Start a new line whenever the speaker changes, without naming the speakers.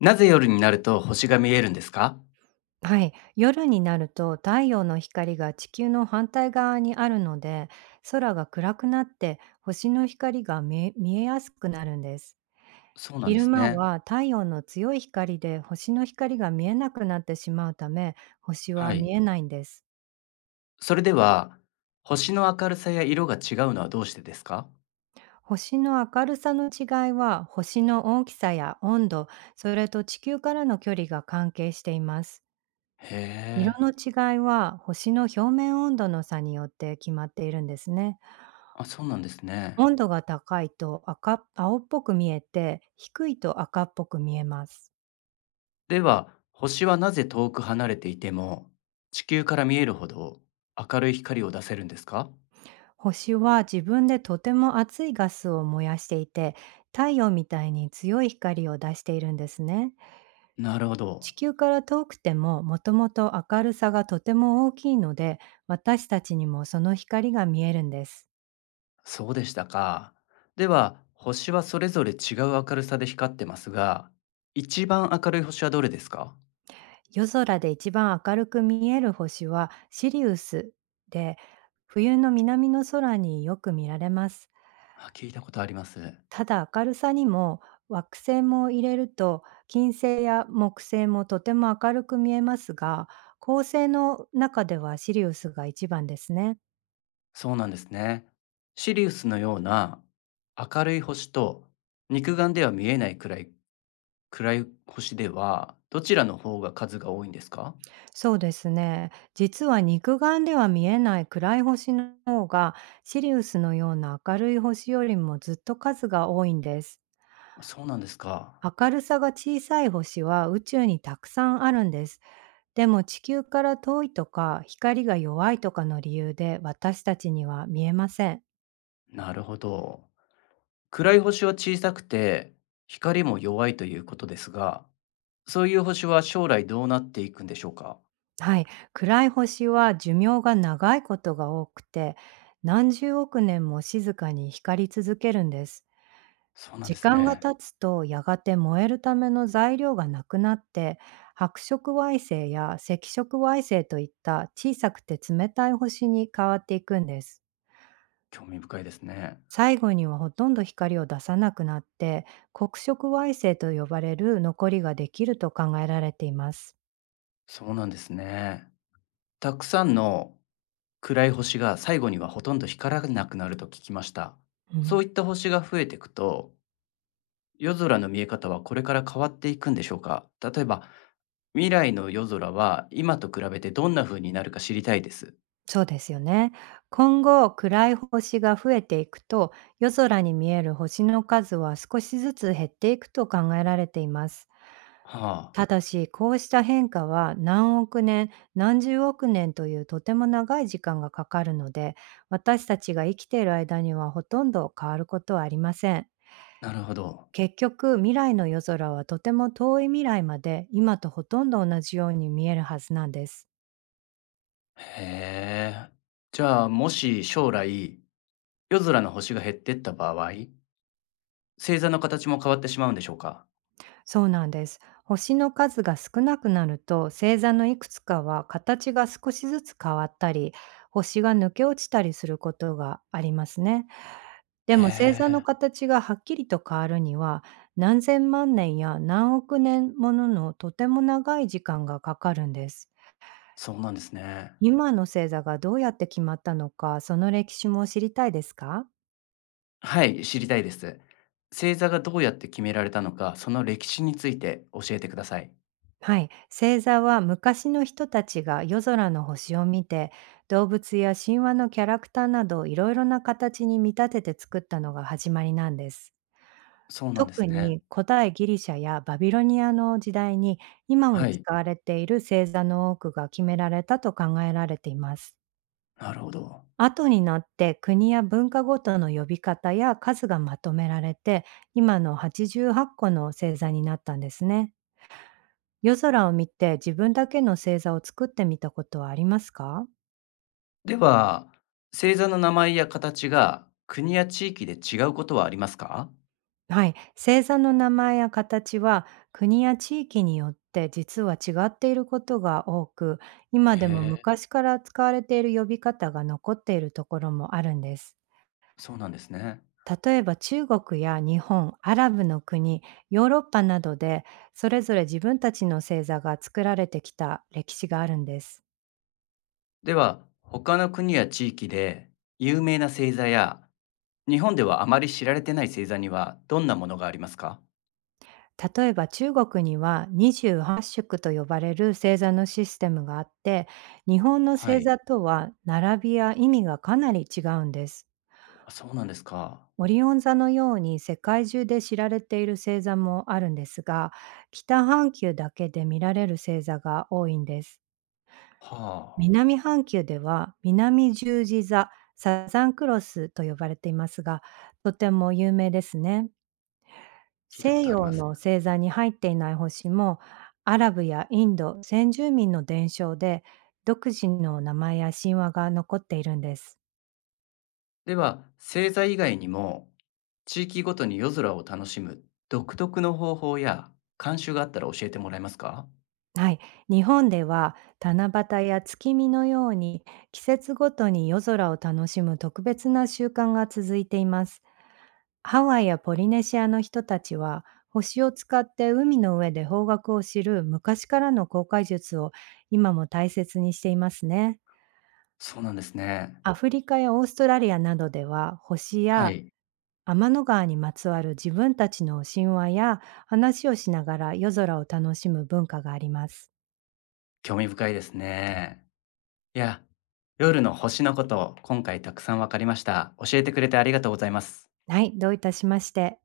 なぜ夜になると星が見えるんですか？
はい、夜になると太陽の光が地球の反対側にあるので、空が暗くなって星の光が見えやすくなるんです。
そうなんで
昼
す
間
ね。
は太陽の強い光で星の光が見えなくなってしまうため、星
は
は見
い。
えないんです。
それでは、星の明るさや色が違うのはどうしてですか？
星の明るさの違いは星の大きさや温度、それと地球からの距離が関係しています。
へ
色
え。
の違いは星の表面温度の差によって決まっているんですね。
あ、そうなんですね。
温度が高いと赤青っぽく見えて、低いと赤っぽく見えます。
では、星はなぜ遠く離れていても、地球から見えるほど明るい光を出せるんですか？
星は自分でとても熱いガスを燃やしていて、太陽みたいに強い光を出しているんですね。
なるほ
地
ど。
球から遠くても、もともと明るさがとても大きいので、私たちにもその光が見えるんです。
そうでしたか。では、星はそれぞれ違う明るさで光ってますが、一番明るい星はどれですか？
夜空で一番明るく見える星はシリウスで、冬の南の空によく見られます。
あ、聞いたことあります。
ただ明るさにも惑星も入れると金星や木星もとても明るく見えますが、恒星の中ではシリウスが一番ですね。
そうなんですね。シリウスのような明るい星と肉眼では見えないくらい暗い星ではどちらの方が数が多いんですか。
そうですね。実は肉眼では見えない暗い星の方がシリウスのような明るい星よりもずっと数が多いんです。
そうなんですか。
明るさが小さい星は宇宙にたくさんあるんです。でも地球から遠いとか光が弱いとかの理由で私たちには見えません。
なるほど。暗い星は小さくて光も弱いということですが、そういう星は将来どうなっていくんでしょうか。
はい、暗い星は寿命が長いことが多くて、何十億年も静かに光り続けるんです。
そうなんで
時
す
間が
ね。
経つとやがて燃えるための材料がなくなって、白色矮星や赤色矮星といった小さくて冷たい星に変わっていくんです。
興味深いですね。
最後にはほとんど光を出さなくなって、黒色矮星と呼ばれる残りができると考えられています。
そうなんですね。たくさんの暗い星が最後にはほとんど光らなくなると聞きました。
う
そ
ん。
ういった星が増えていくと、夜空の見え方はこれから変わっていくんでしょうか。例えば、未来の夜空は今と比べてどんな風になるか知りたいです。
そうですよね。今後、暗い星が増えていくと、夜空に見える星の数は少しずつ減っていくと考えられています。
は
ただし、こうした変化は何億年、何十億年というとても長い時間がかかるので、私たちが生きている間にはほとんど変わることはありません。
あ、なるほど。
結局、未来の夜空はとても遠い未来まで今とほとんど同じように見えるはずなんです。
へえ。じゃあ、もし将来、夜空の星が減ってった場合、星座の形も変わってしまうんでしょうか。
そうなんです。星の数が少なくなると、星座のいくつかは形が少しずつ変わったり、星が抜け落ちたりすることがありますね。で
へ
も星座の
え、
形がはっきりと変わるには、何千万年や何億年ものとても長い時間がかかるんです。
そうなんですね。
今の星座がどうやって決まったのか、その歴史も知りたいですか？
はい、知りたいです。星座がどうやって決められたのか、その歴史について教えてください。
はい、星座は昔の人たちが夜空の星を見て、動物や神話のキャラクターなどいろいろな形に見立てて作ったのが始まりなんです。
そうなんです
特
ね。
に古代ギリシャやバビロニアの時代に今も
はい、
使われている星座の多くが決められたと考えられています。
なるほど。
後になって国や文化ごとの呼び方や数がまとめられて、今の88個の星座になったんですね。夜空を見て自分だけの星座を作ってみたことはありますか？
では、星座の名前や形が国や地域で違うことはありますか。
はい。星座の名前や形は国や地域によって実は違っていることが多く、
へ
今でも
え、
昔から使われている呼び方が残っているところもあるんです。
そうなんですね。
例えば中国や日本、アラブの国、ヨーロッパなどでそれぞれ自分たちの星座が作られてきた歴史があるんです。
では、他の国や地域で有名な星座や、日本ではあまり知られてない星座にはどんなものがありますか。
例えば中国には28宿と呼ばれる星座のシステムがあって、日本の
は
星
い、
座とは並びや意味がかなり違うんです。
そうなんですか。
オリオン座のように世界中で知られている星座もあるんですが、北半球だけで見られる星座が多いんです。
はあ、
南半球では南十字座、サザンクロスと呼ばれていますが、とても有名ですね。
聞いたこ
西
とあり
洋
ます。
の星座に入っていない星も、アラブやインド先住民の伝承で独自の名前や神話が残っているんです。
では、星座以外にも、地域ごとに夜空を楽しむ独特の方法や慣習があったら教えてもらえますか。
はい、日本では七夕や月見のように季節ごとに夜空を楽しむ特別な習慣が続いています。ハワイやポリネシアの人たちは星を使って海の上で方角を知る昔からの航海術を今も大切にしていますね。
そうなんですね。
アフリカやオーストラリアなどでは、星
は
や
い。
天の川にまつわる自分たちの神話や話をしながら夜空を楽しむ文化があります。
興味深いですね。いや、夜の星のこと、今回たくさんわかりました。教えてくれてありがとうございます。
はい、どういたしまして。